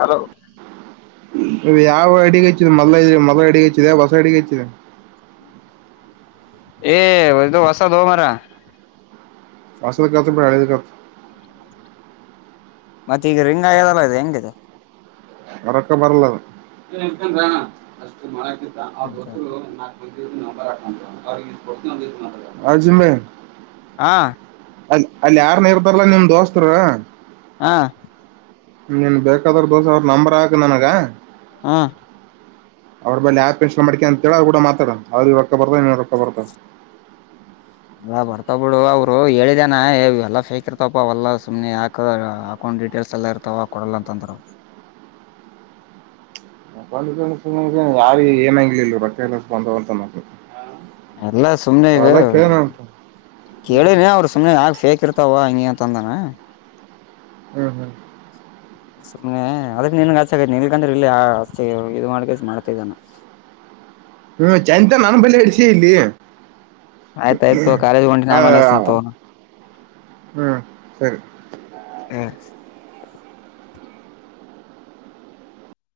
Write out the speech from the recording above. hello ಯಾವ ಅಡಿಗೆ ಹೆಚ್ಚಿದೆ ಮೊದಲ ಇದ ಮೊದಲ ಅಡಡಿಿಗೆ ಹಚ್ಚಿದೆಾವ ಹೊಸ ಅಡಿಗೆ ಹೆಚ್ಚಿದೆ ಏ ಇದು ಹೊಸದು ಮಾರಾಯ [unintelligible] ಮತ್ತ್ ಈಗ ರಿಂಗಾಗ್ಯಾದಲ್ಲ ಇದ ಹೆಂಗಿದ ರಕ್ಕ ಬರಲ್ಲದ [unintelligible] [unintelligible] ಹಾ ಅಲ್ ಅಲ್ಲಿ ಯಾರ್ನ ಇರ್ಬಾರಲ್ಲಾ ನಿಮ್ ದೋಸ್ತರ ಹಾ ನೀನ್ ಬೇಕಾದವ್ರ ದೋಸ ಅವ್ರ ನಂಬರ್ ಹಾಕ್ ನನಗ ಹೂಂ ಅವ್ರ ಬಲ್ಲಿ ಆ್ಯಪ್ ಇನ್ಸ್ಟಾಲ್ ಮಾಡ್ಕೆ ಅಂತ್ಹೇಳ ಅವರಿಗೂಡ ಮಾತಾಡನ್ನ ಅವ್ರಿಗೂ ರೊಕ್ಕ ಬರ್ತದ ನಿಂಗೂ ರೊಕ್ಕ ಬರ್ತದ [inaudible] ಇ ಬರ್ತಾವ ಬಿಡು ಅವರು ಹೇಳಿದೇನಾ ಎಲ್ಲಾ ಫೇಕ್ ಇರ್ತಾವ್ಪಾ ಅವಲ್ಲಾ ಸುಮ್ನೆ ಯಾಕ ಹಾಕೊಂಡ್ ಡೀಟೇಲ್ಸ್ ಎಲ್ಲ ಇರ್ತಾವ ಕೊಡಲ್ಲ ಅಂತ ಅಂತಂದ್ರವ [unintelligible] ಯಾರಿಗ್ ಏನಾಗಿಲ್ ಇಲ್ಲೆ ರೊಕ್ಕ ಬಂದವಂತನ್ನಾಕ ಎಲ್ಲ ಸುಮ್ನೆ ಇದ ಅಂತ ಹ್ಮ್ ಕೇಳಿನಿ ಅವರು ಸುಮ್ನೆ ಯಾಕ ಫೇಕ್ ಇರ್ತಾವ ಹಂಗೆ ಅಂ ತಂದನ ಹ್ಮ್ ಹ್ಮ್ ಸುಮ್ನೆ ಅದ ನಿನ್ಗಚ ಆಗೈ ನಿಲ್ಗಂದ್ರೆ ಇಲ್ಲಿಷ್ಟ ಇದು ಮಾಡ ಮಾಡ್ತಾಿದ್ದಾನ ಹ್ಮ್ ಚಂಜ್ ತನ ನನ್ ಬಲ್ಲಿ ಹಡ್ಸಿ ಇಲ್ಲಿ ಆಯ್ತಾಯ್ತು ಕಾಲೇಜ್ ಹೊಂಟಿನ ಆಮೇಲೆ ಹಚ್ತೀನಿ ತಗೋ [unintelligible] ಹ್ಮ್ ಸರಿ ಹಾ